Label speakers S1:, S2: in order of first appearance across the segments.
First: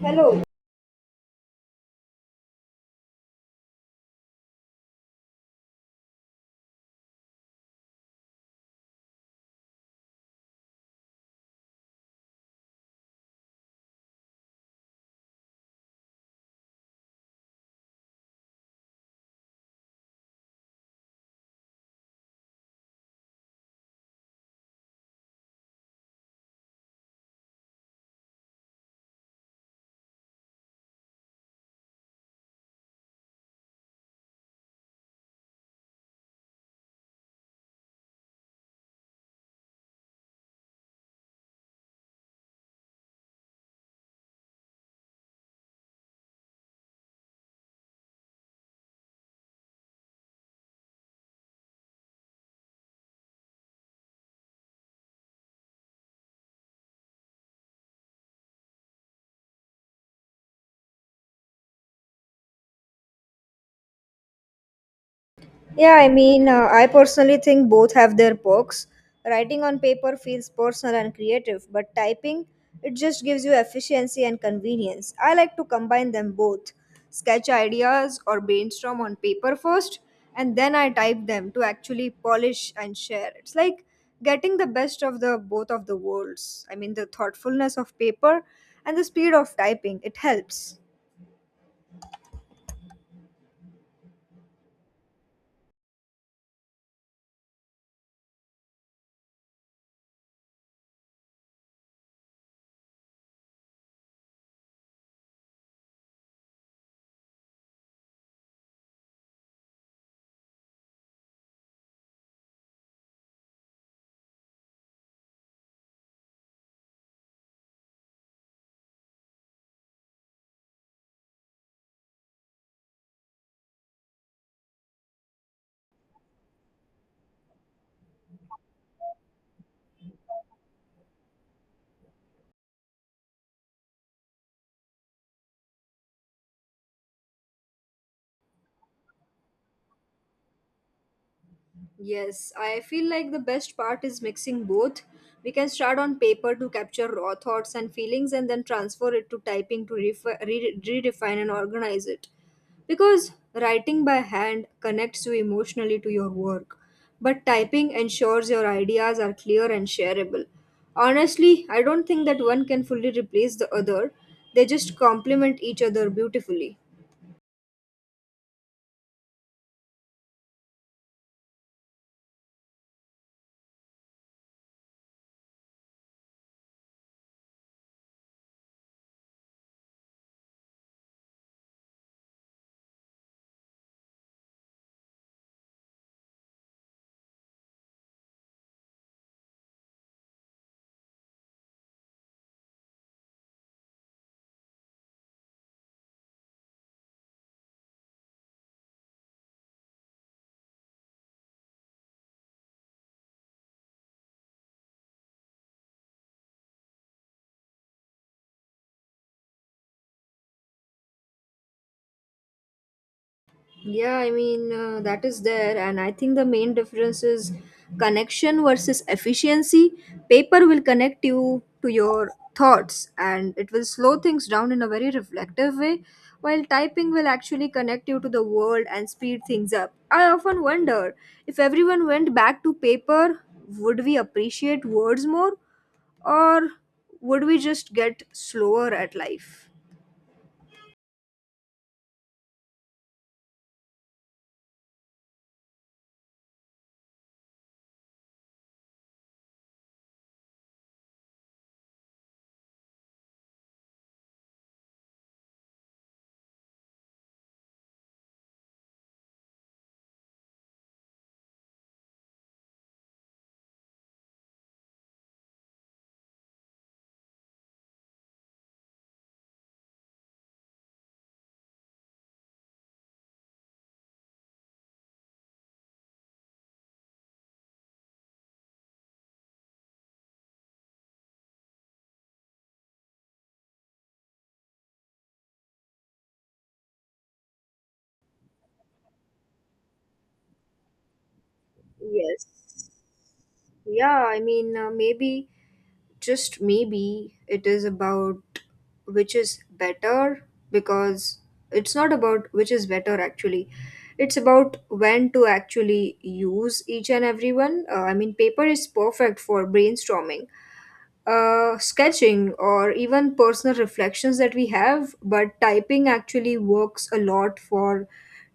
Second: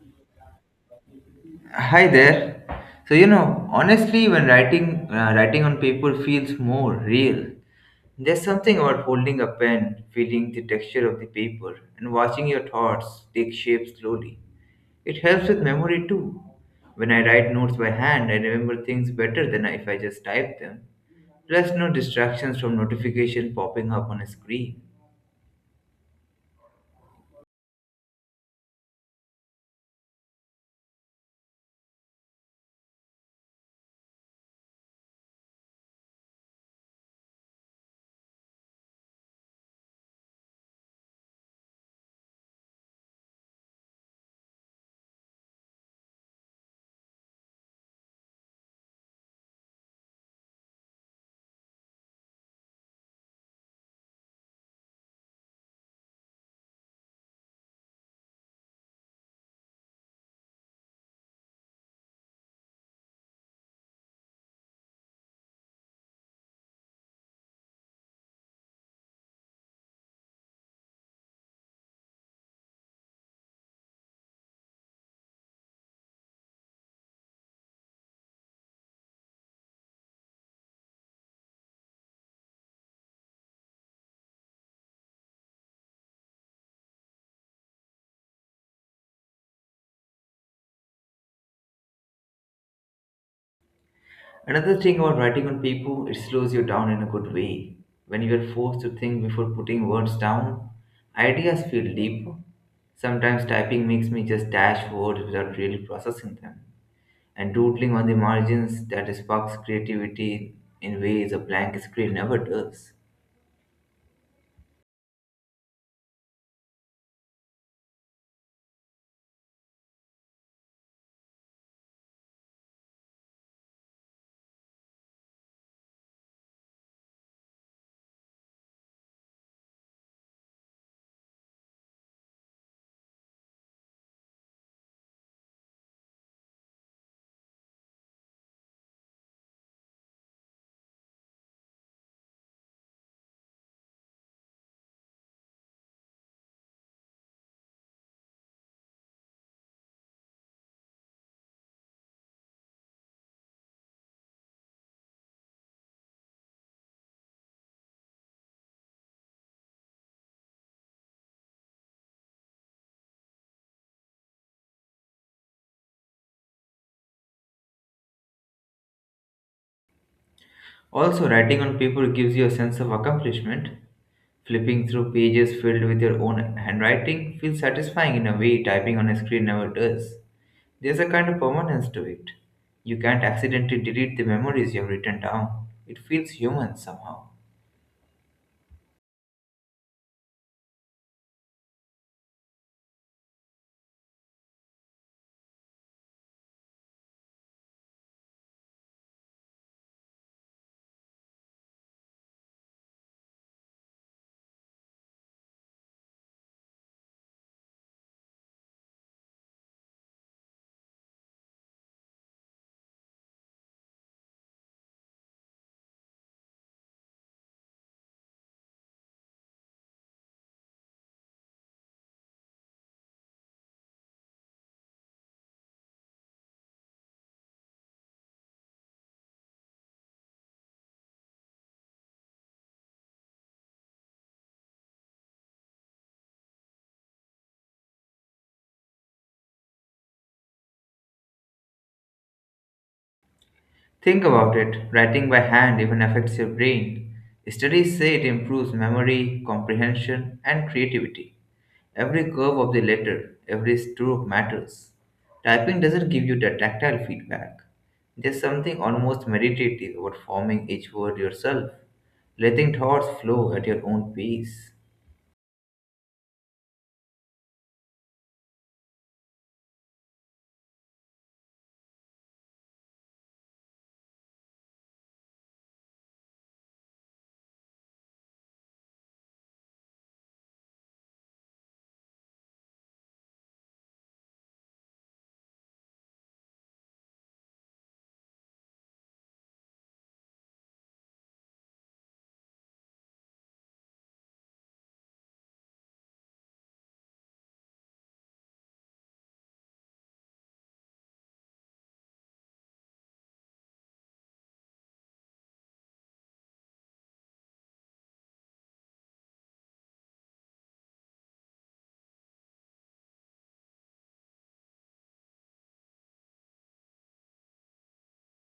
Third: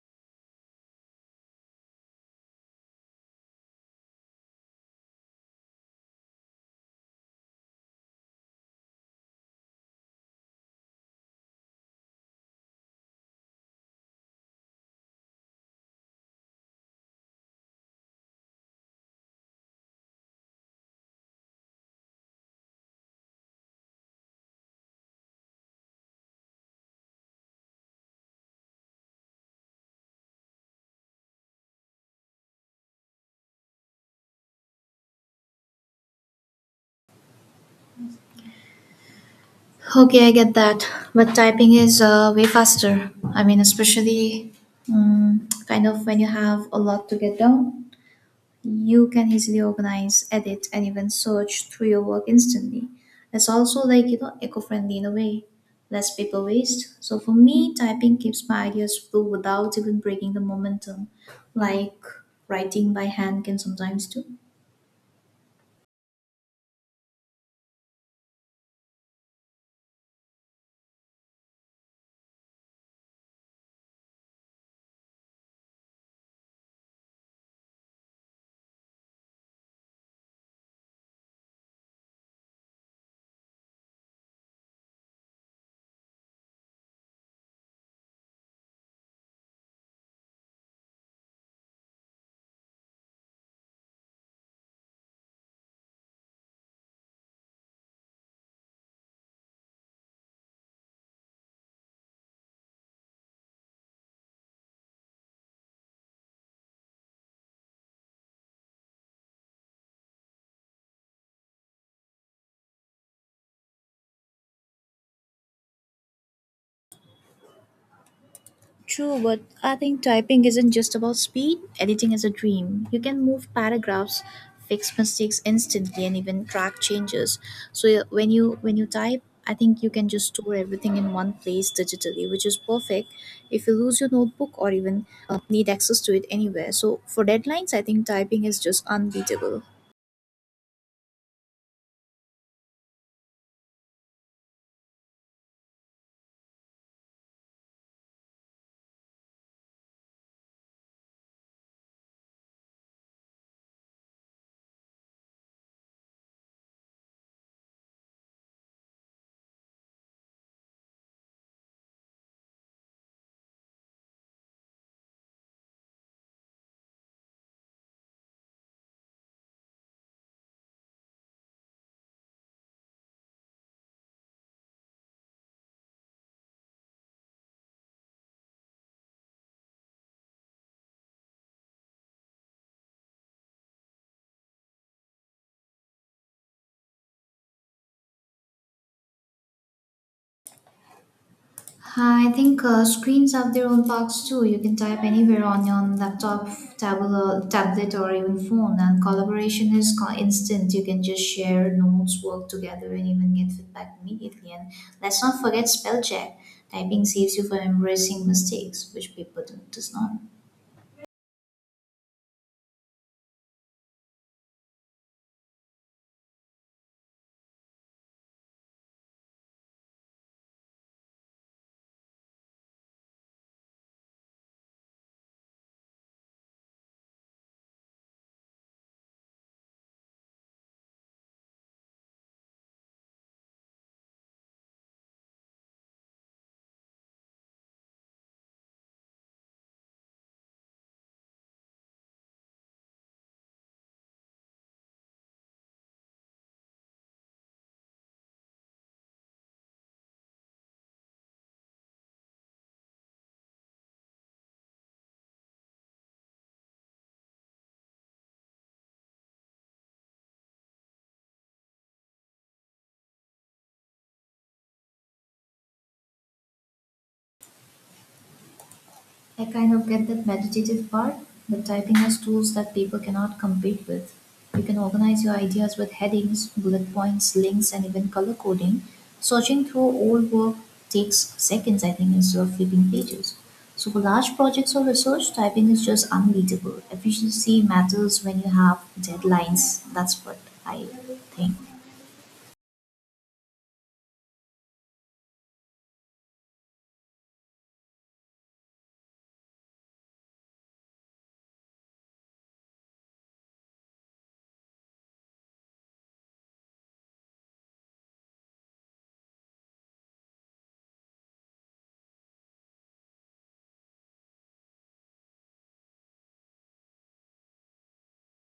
S1: Hello.
S2: Hi there. So honestly, when writing on paper feels more real. There's something about holding a pen, feeling the texture of the paper, and watching your thoughts take shape slowly. It helps with memory too. When I write notes by hand, I remember things better than if I just type them. Plus, no distractions from notification popping up on a screen.
S3: Okay, I get that, but typing is way faster. I mean, especially kind of when you have a lot to get done, you can easily organize, edit, and even search through your work instantly. It's also like eco-friendly in a way, less paper waste. So for me, typing keeps my ideas flow without even breaking the momentum, like writing by hand can sometimes do.
S1: Yeah, I mean, I personally think both have their perks. Writing on paper feels personal and creative, but typing, it just gives you efficiency and convenience. I like to combine them both. Sketch ideas or brainstorm on paper first, and then I type them to actually polish and share. It's like getting the best of the both of the worlds. I mean, the thoughtfulness of paper and the speed of typing, it helps.
S2: Another thing about writing on paper, it slows you down in a good way. When you are forced to think before putting words down, ideas feel deeper. Sometimes typing makes me just dash words without really processing them. And doodling on the margins that sparks creativity in ways a blank screen never does.
S3: True, but I think typing isn't just about speed. Editing is a dream. You can move paragraphs, fix mistakes instantly, and even track changes. So yeah, when you type, I think you can just store everything in one place digitally, which is perfect if you lose your notebook or even need access to it anywhere. So for deadlines, I think typing is just unbeatable.
S1: Yes, I feel like the best part is mixing both. We can start on paper to capture raw thoughts and feelings and then transfer it to typing to redefine and organize it. Because writing by hand connects you emotionally to your work, but typing ensures your ideas are clear and shareable. Honestly, I don't think that one can fully replace the other, they just complement each other beautifully.
S2: Also, writing on paper gives you a sense of accomplishment. Flipping through pages filled with your own handwriting feels satisfying in a way typing on a screen never does. There's a kind of permanence to it. You can't accidentally delete the memories you've written down. It feels human somehow.
S3: I think screens have their own parks too. You can type anywhere on your laptop, tablet, or even phone, and collaboration is instant. You can just share notes, work together, and even get feedback immediately. And let's not forget spell check. Typing saves you from embarrassing mistakes, which paper does not.
S1: Yeah, I mean, that is there. And I think the main difference is connection versus efficiency. Paper will connect you to your thoughts and it will slow things down in a very reflective way, while typing will actually connect you to the world and speed things up. I often wonder if everyone went back to paper, would we appreciate words more or would we just get slower at life?
S2: Think about it writing by hand even affects your brain. Studies say it improves memory, comprehension, and creativity. Every curve of the letter, every stroke matters. Typing doesn't give you the tactile feedback. There's something almost meditative about forming each word yourself, letting thoughts flow at your own pace.
S3: I kind of get that meditative part, but typing has tools that people cannot compete with. You can organize your ideas with headings, bullet points, links, and even color coding. Searching through old work takes seconds, I think, instead of flipping pages. So for large projects or research, typing is just unbeatable. Efficiency matters when you have deadlines. That's what I think.
S1: Yes. Yeah, I mean, maybe. Just maybe it is about which is better because it's not about which is better actually, it's about when to actually use each and every one. I mean paper is perfect for brainstorming, sketching or even personal reflections that we have, but typing actually works a lot for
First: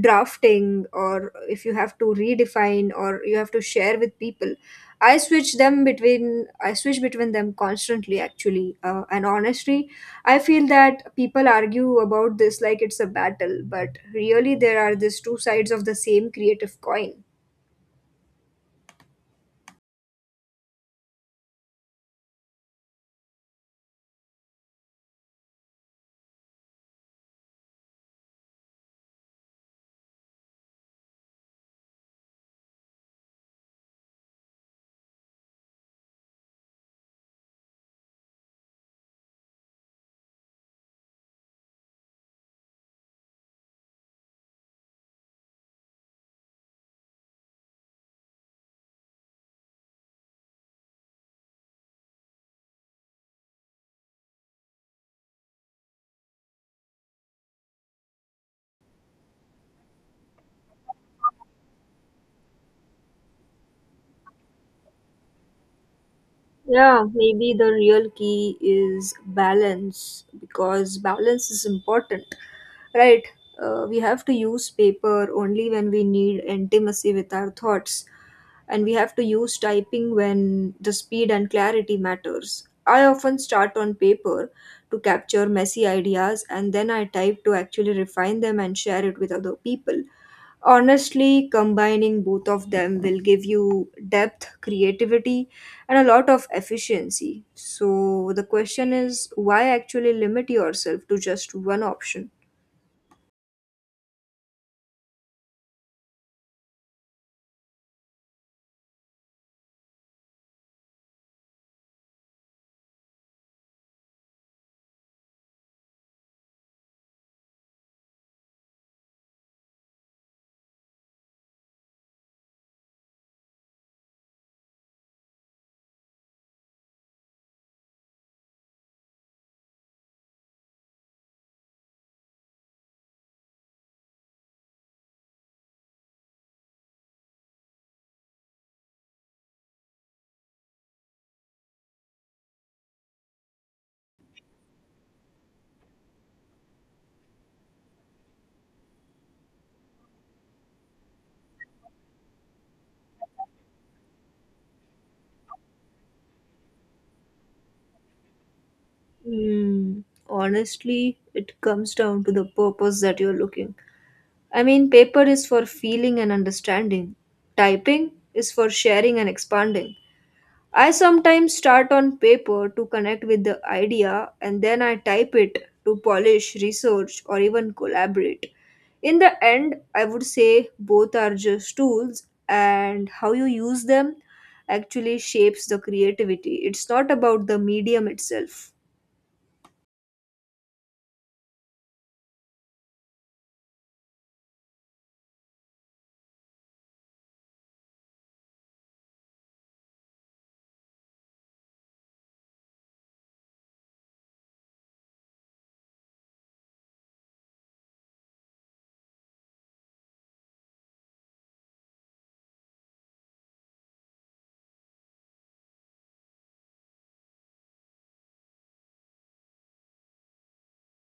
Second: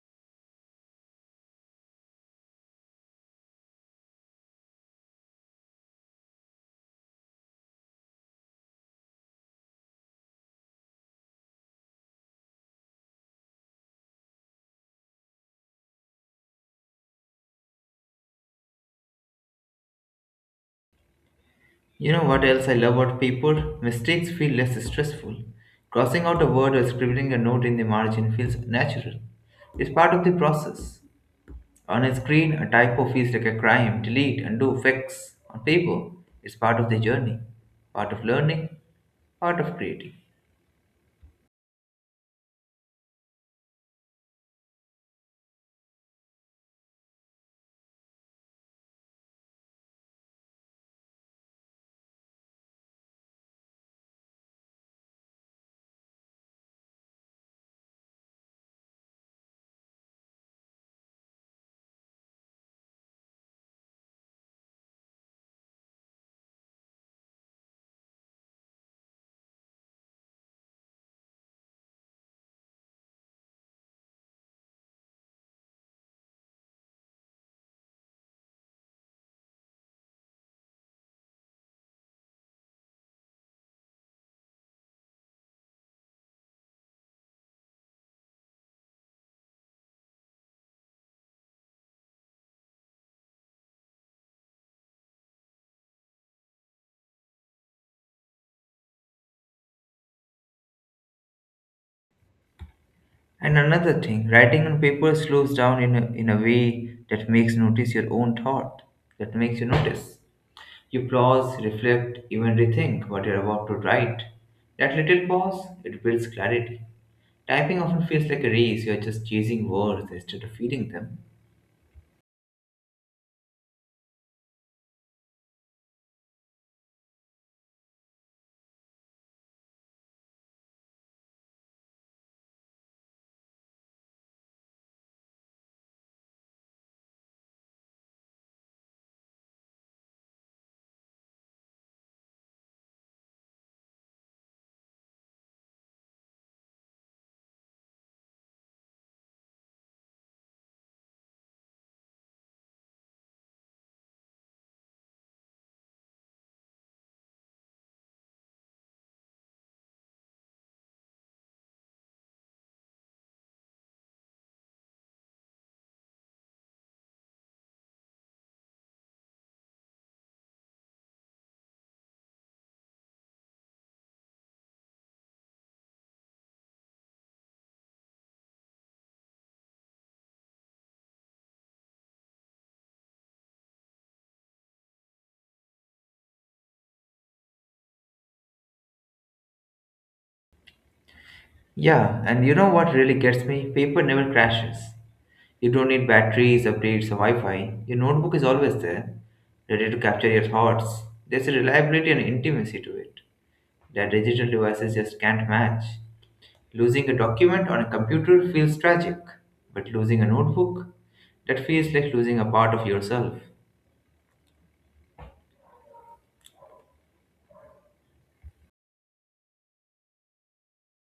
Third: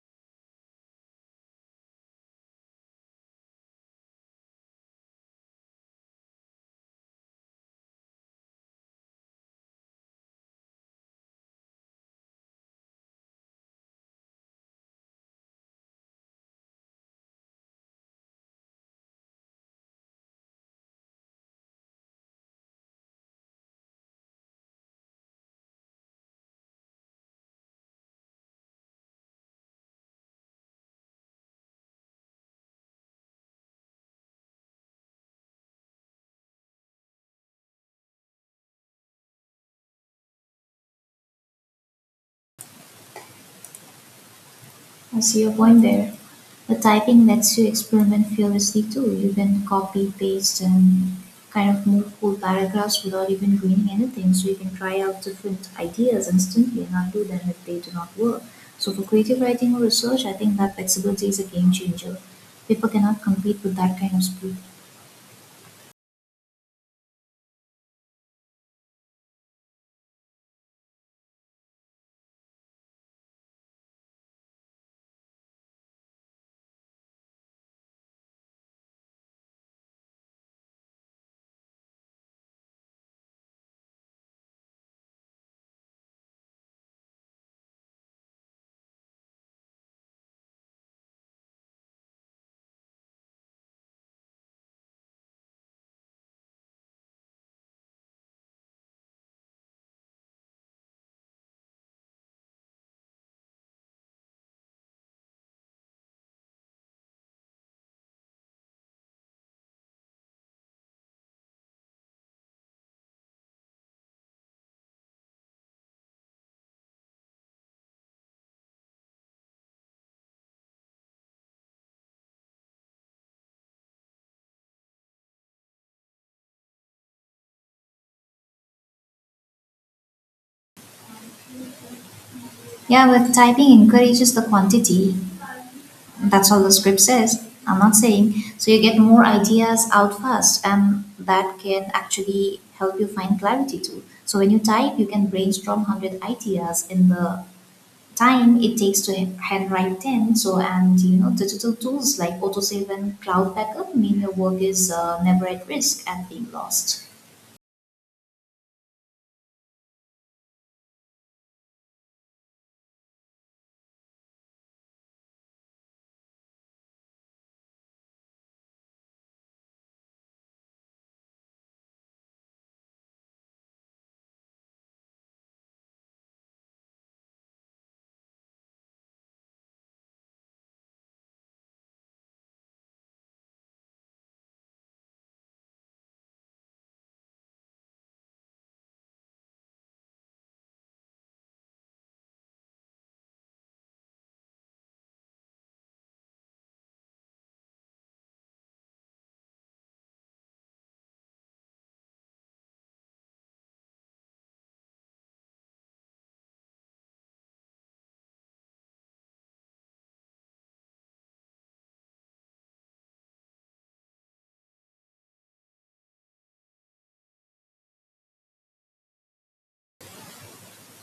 S1: drafting or if you have to redefine or you have to share with people. I switch between them constantly actually, and honestly I feel that people argue about this like it's a battle, but really there are these two sides of the same creative coin.
S2: You know what else I love about paper? Mistakes feel less stressful. Crossing out a word or scribbling a note in the margin feels natural. It's part of the process. On a screen, a typo feels like a crime. Delete, undo, fix. On paper, it's part of the journey, part of learning, part of creating.
S3: I see your point there. But typing lets you experiment fearlessly too. You can copy, paste, and kind of move whole paragraphs without even ruining anything. So you can try out different ideas instantly and undo them if they do not work. So for creative writing or research, I think that flexibility is a game changer. People cannot compete with that kind of speed.
S1: Yeah, maybe the real key is balance, because balance is important, right? We have to use paper only when we need intimacy with our thoughts, and we have to use typing when the speed and clarity matters. I often start on paper to capture messy ideas and then I type to actually refine them and share it with other people. Honestly, combining both of them will give you depth, creativity, and a lot of efficiency. So the question is, why actually limit yourself to just one option?
S2: And another thing, writing on paper slows down in a way that makes notice your own thought, that makes you notice. You pause, reflect, even rethink what you're about to write. That little pause, it builds clarity. Typing often feels like a race, you're just chasing words instead of feeling them.
S3: Yeah, but typing encourages the quantity. That's all the script says, I'm not saying. So you get more ideas out fast, and that can actually help you find clarity too. So when you type, you can brainstorm 100 ideas in the time it takes to handwrite 10. So, and digital tools like autosave and cloud backup mean your work is never at risk and being lost.
S1: Hmm. Honestly, it comes down to the purpose that you're looking. I mean, paper is for feeling and understanding, typing is for sharing and expanding. I sometimes start on paper to connect with the idea and then I type it to polish, research, or even collaborate. In the end, I would say both are just tools, and how you use them actually shapes the creativity. It's not about the medium itself.
S2: Yeah, and you know what really gets me? Paper never crashes. You don't need batteries, updates, or Wi Fi. Your notebook is always there, ready to capture your thoughts. There's a reliability and intimacy to it that digital devices just can't match. Losing a document on a computer feels tragic, but losing a notebook, that feels like losing a part of yourself.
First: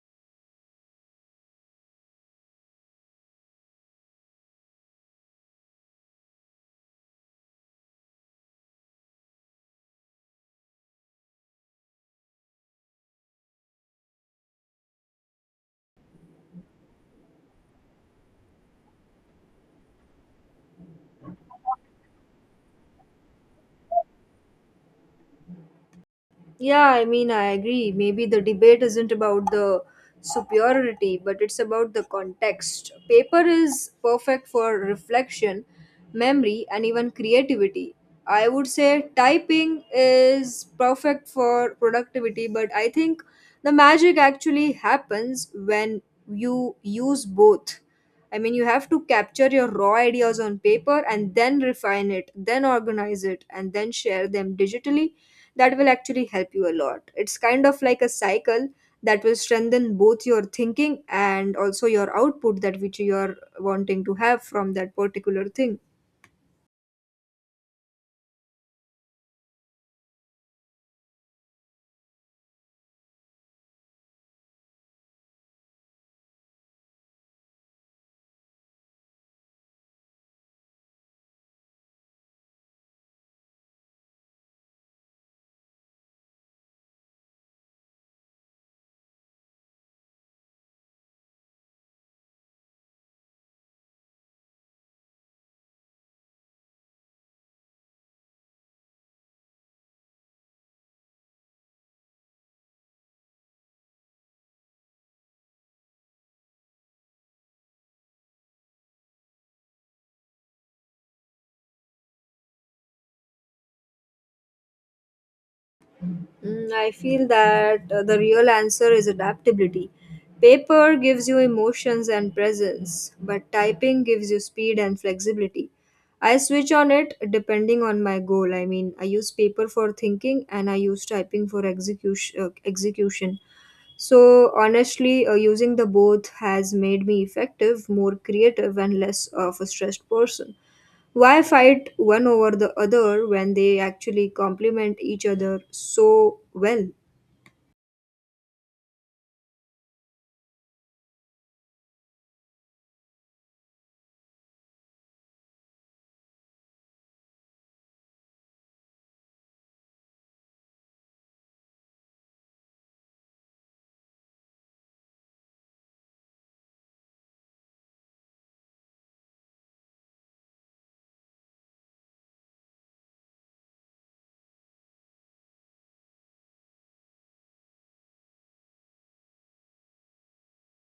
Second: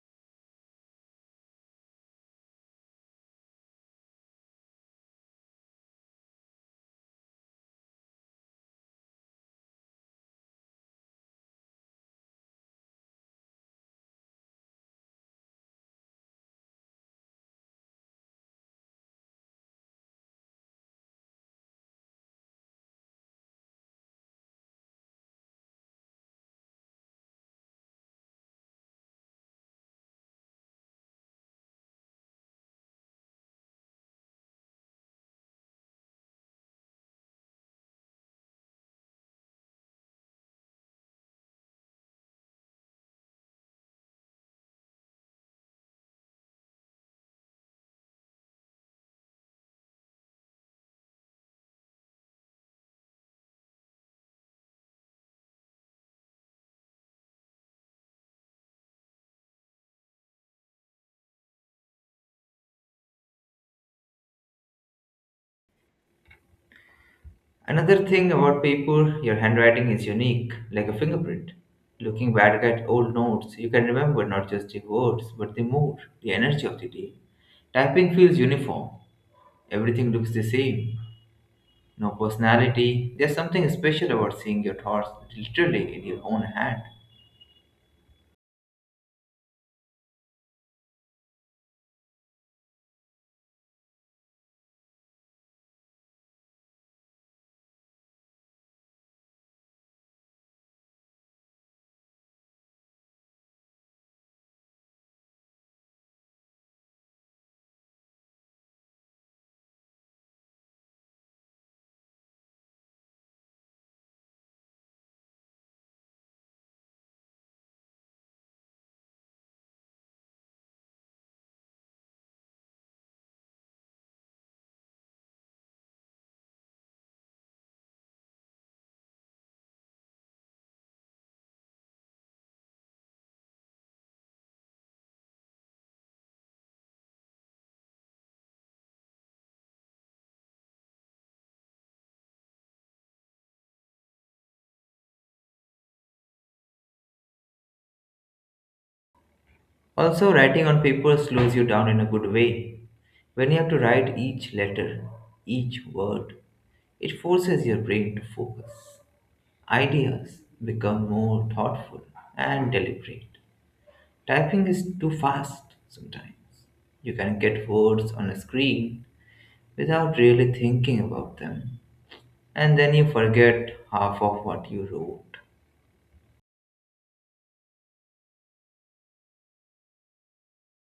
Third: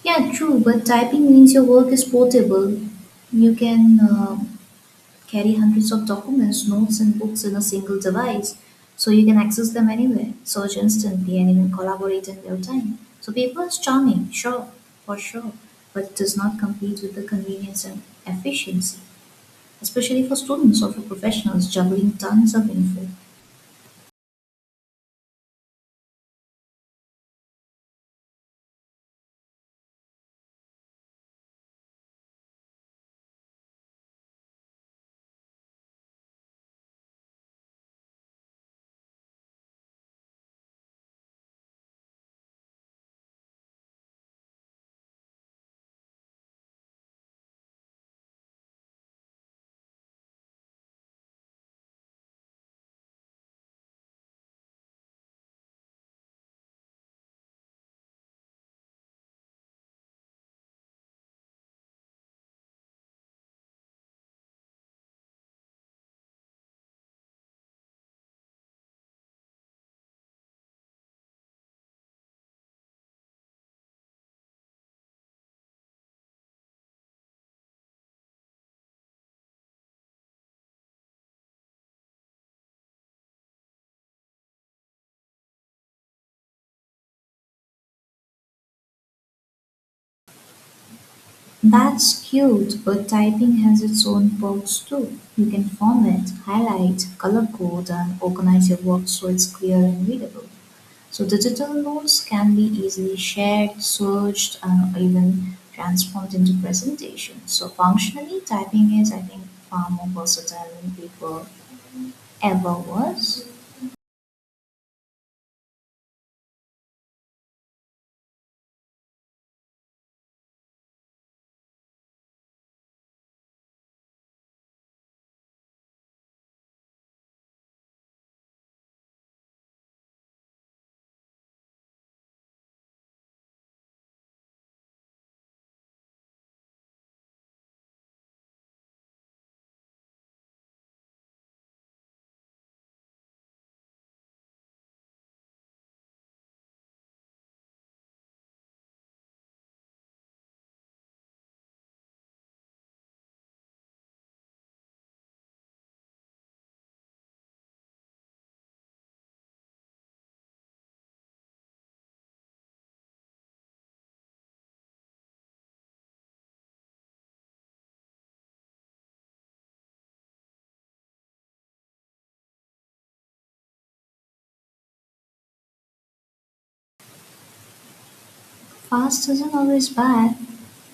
S3: Yeah, true, but typing means your work is portable. You can carry hundreds of documents, notes, and books in a single device. So you can access them anywhere, search instantly, and even collaborate in real time. So paper is charming, sure, for sure, but it does not compete with the convenience and efficiency, especially for students or for professionals juggling tons of info.
S1: Yeah, I mean, I agree. Maybe the debate isn't about the superiority, but it's about the context. Paper is perfect for reflection, memory, and even creativity. I would say typing is perfect for productivity, but I think the magic actually happens when you use both. I mean, you have to capture your raw ideas on paper and then refine it, then organize it, and then share them digitally. That will actually help you a lot. It's kind of like a cycle that will strengthen both your thinking and also your output that which you are wanting to have from that particular thing.
S2: Another thing about paper, your handwriting is unique, like a fingerprint. Looking back at old notes, you can remember not just the words, but the mood, the energy of the day. Typing feels uniform. Everything looks the same. No personality. There's something special about seeing your thoughts literally in your own hand.
S3: That's cute, but typing has its own perks too. You can format, highlight, color code, and organize your work so it's clear and readable. So digital notes can be easily shared, searched, and even transformed into presentations. So functionally, typing is, I think, far more versatile than paper ever was.
S1: Mm, I feel that the real answer is adaptability. Paper gives you emotions and presence, but typing gives you speed and flexibility. I switch on it depending on my goal. I mean, I use paper for thinking and I use typing for execution. So, honestly, using the both has made me effective, more creative, and less of a stressed person. Why fight one over the other when they actually complement each other so well?
S2: Also, writing on paper slows you down in a good way. When you have to write each letter, each word, it forces your brain to focus. Ideas become more thoughtful and deliberate. Typing is too fast sometimes. You can get words on a screen without really thinking about them, and then you forget half of what you wrote.
S3: Fast isn't always bad.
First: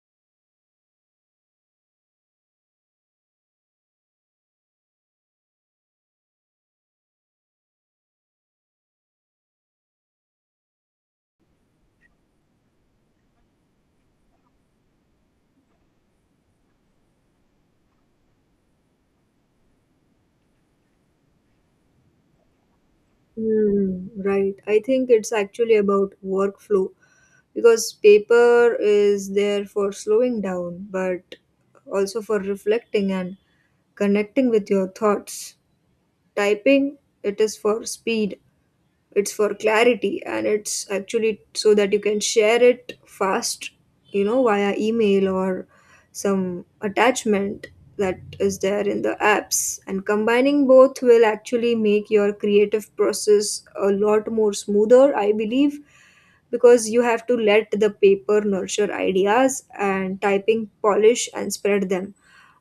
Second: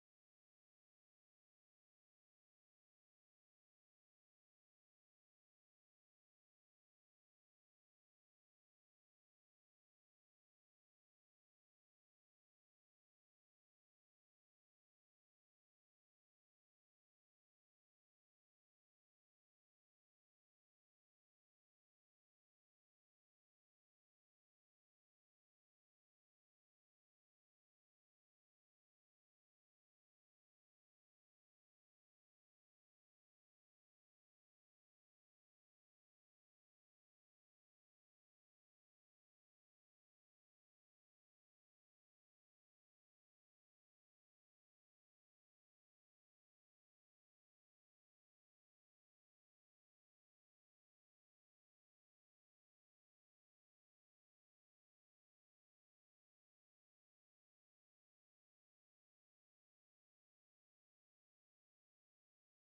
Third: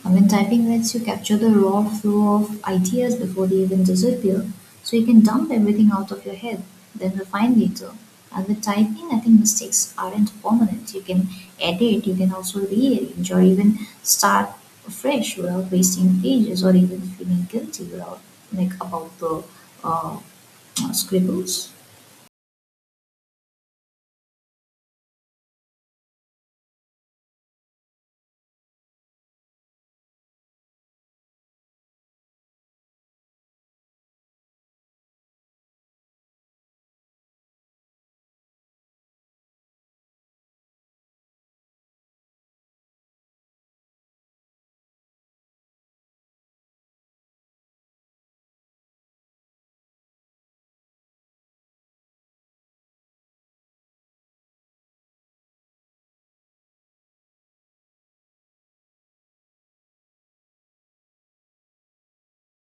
S3: I mean, typing lets you capture the raw flow of ideas before they even disappear, so you can dump everything out of your head, then refine later. And with typing, I think mistakes aren't permanent. You can edit, you can also rearrange, or even start fresh without wasting pages, or even feeling guilty without about the uh, scribbles.
S1: Hmm, right. I think it's actually about workflow, because paper is there for slowing down, but also for reflecting and connecting with your thoughts. Typing, it is for speed, it's for clarity, and it's actually so that you can share it fast, you know, via email or some attachment that is there in the apps. And combining both will actually make your creative process a lot more smoother, I believe, because you have to let the paper nurture ideas and typing polish and spread them.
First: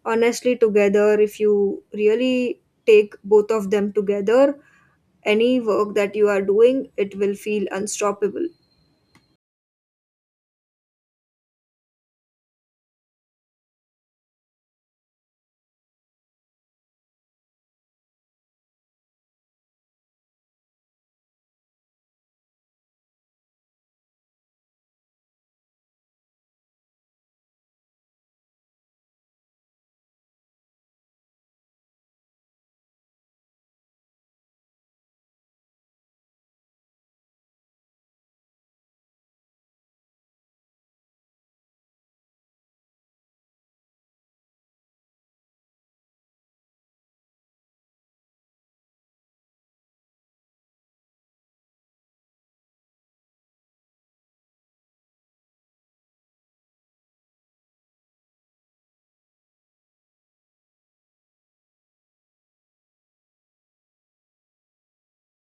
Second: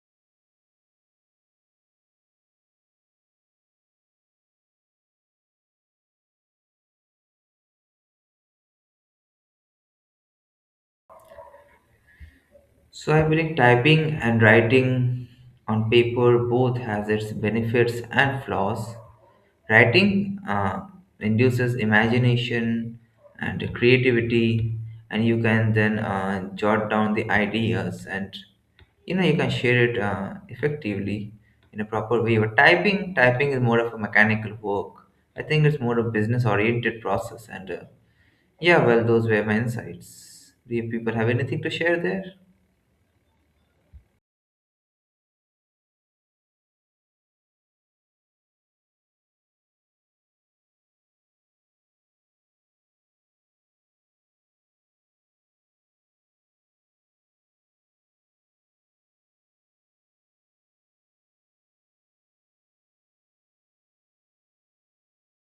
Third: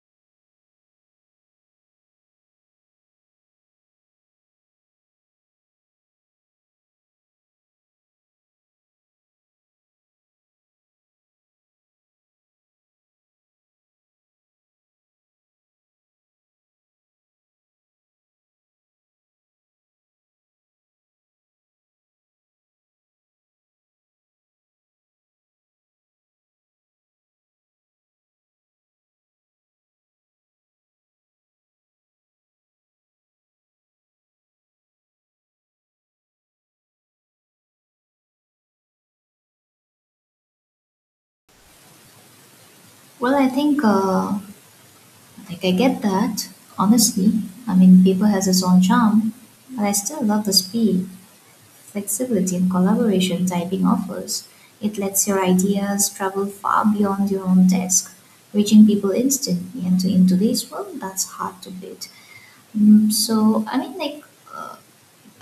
S1: Honestly, together, if you really take both of them together, any work that you are doing, it will feel unstoppable.
S2: So I believe typing and writing on paper both has its benefits and flaws. Writing induces imagination and creativity, and you can then jot down the ideas and you can share it effectively in a proper way. But typing, typing is more of a mechanical work. I think it's more of a business-oriented process. And Yeah, well, those were my insights. Do you people have anything to share there?
S3: Well, I think. Like, I get that, honestly. I mean, paper has its own charm, but I still love the speed, flexibility, and collaboration typing offers. It lets your ideas travel far beyond your own desk, reaching people instantly. And to, in today's world, that's hard to beat. So, I mean, uh,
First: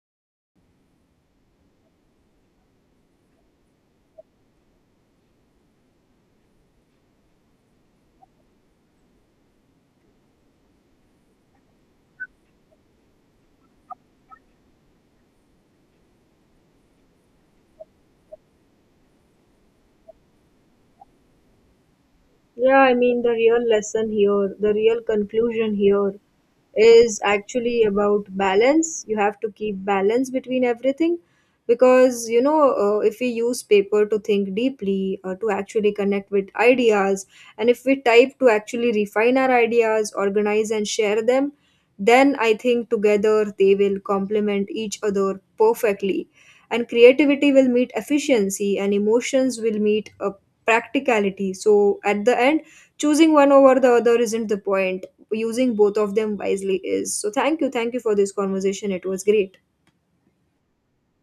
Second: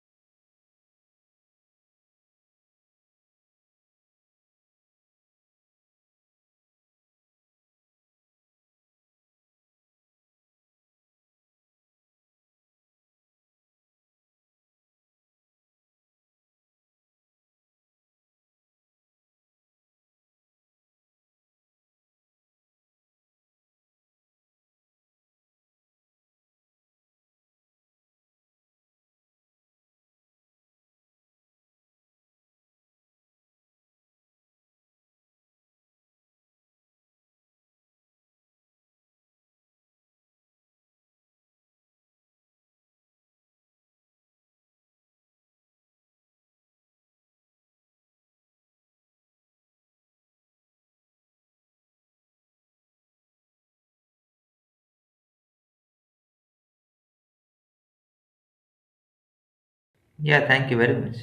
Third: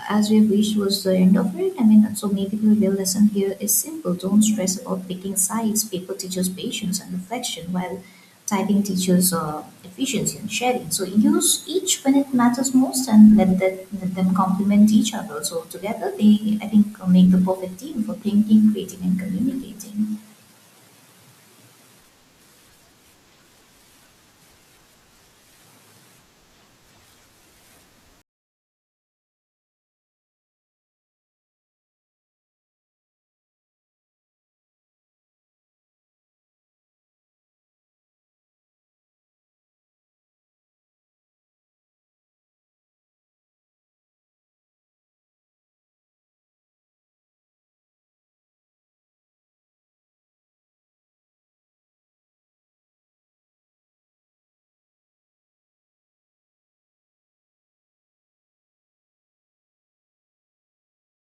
S3: as we have reached towards the end of it, I mean, so maybe the real lesson here is simple. Don't stress about picking sides. Paper teaches patience and reflection, while typing teaches efficiency and sharing. So use each when it matters most, and let them complement each other. So together, they, I think, make the perfect team for thinking, creating, and communicating.
S1: Yeah, I mean, the real lesson here, the real conclusion here is actually about balance. You have to keep balance between everything because, you know, if we use paper to think deeply or to actually connect with ideas, and if we type to actually refine our ideas, organize, and share them, then I think together they will complement each other perfectly. And creativity will meet efficiency, and emotions will meet a practicality. So at the end, choosing one over the other isn't the point. Using both of them wisely is. So thank you. Thank you for this conversation. It was great.
S2: Yeah, thank you very much.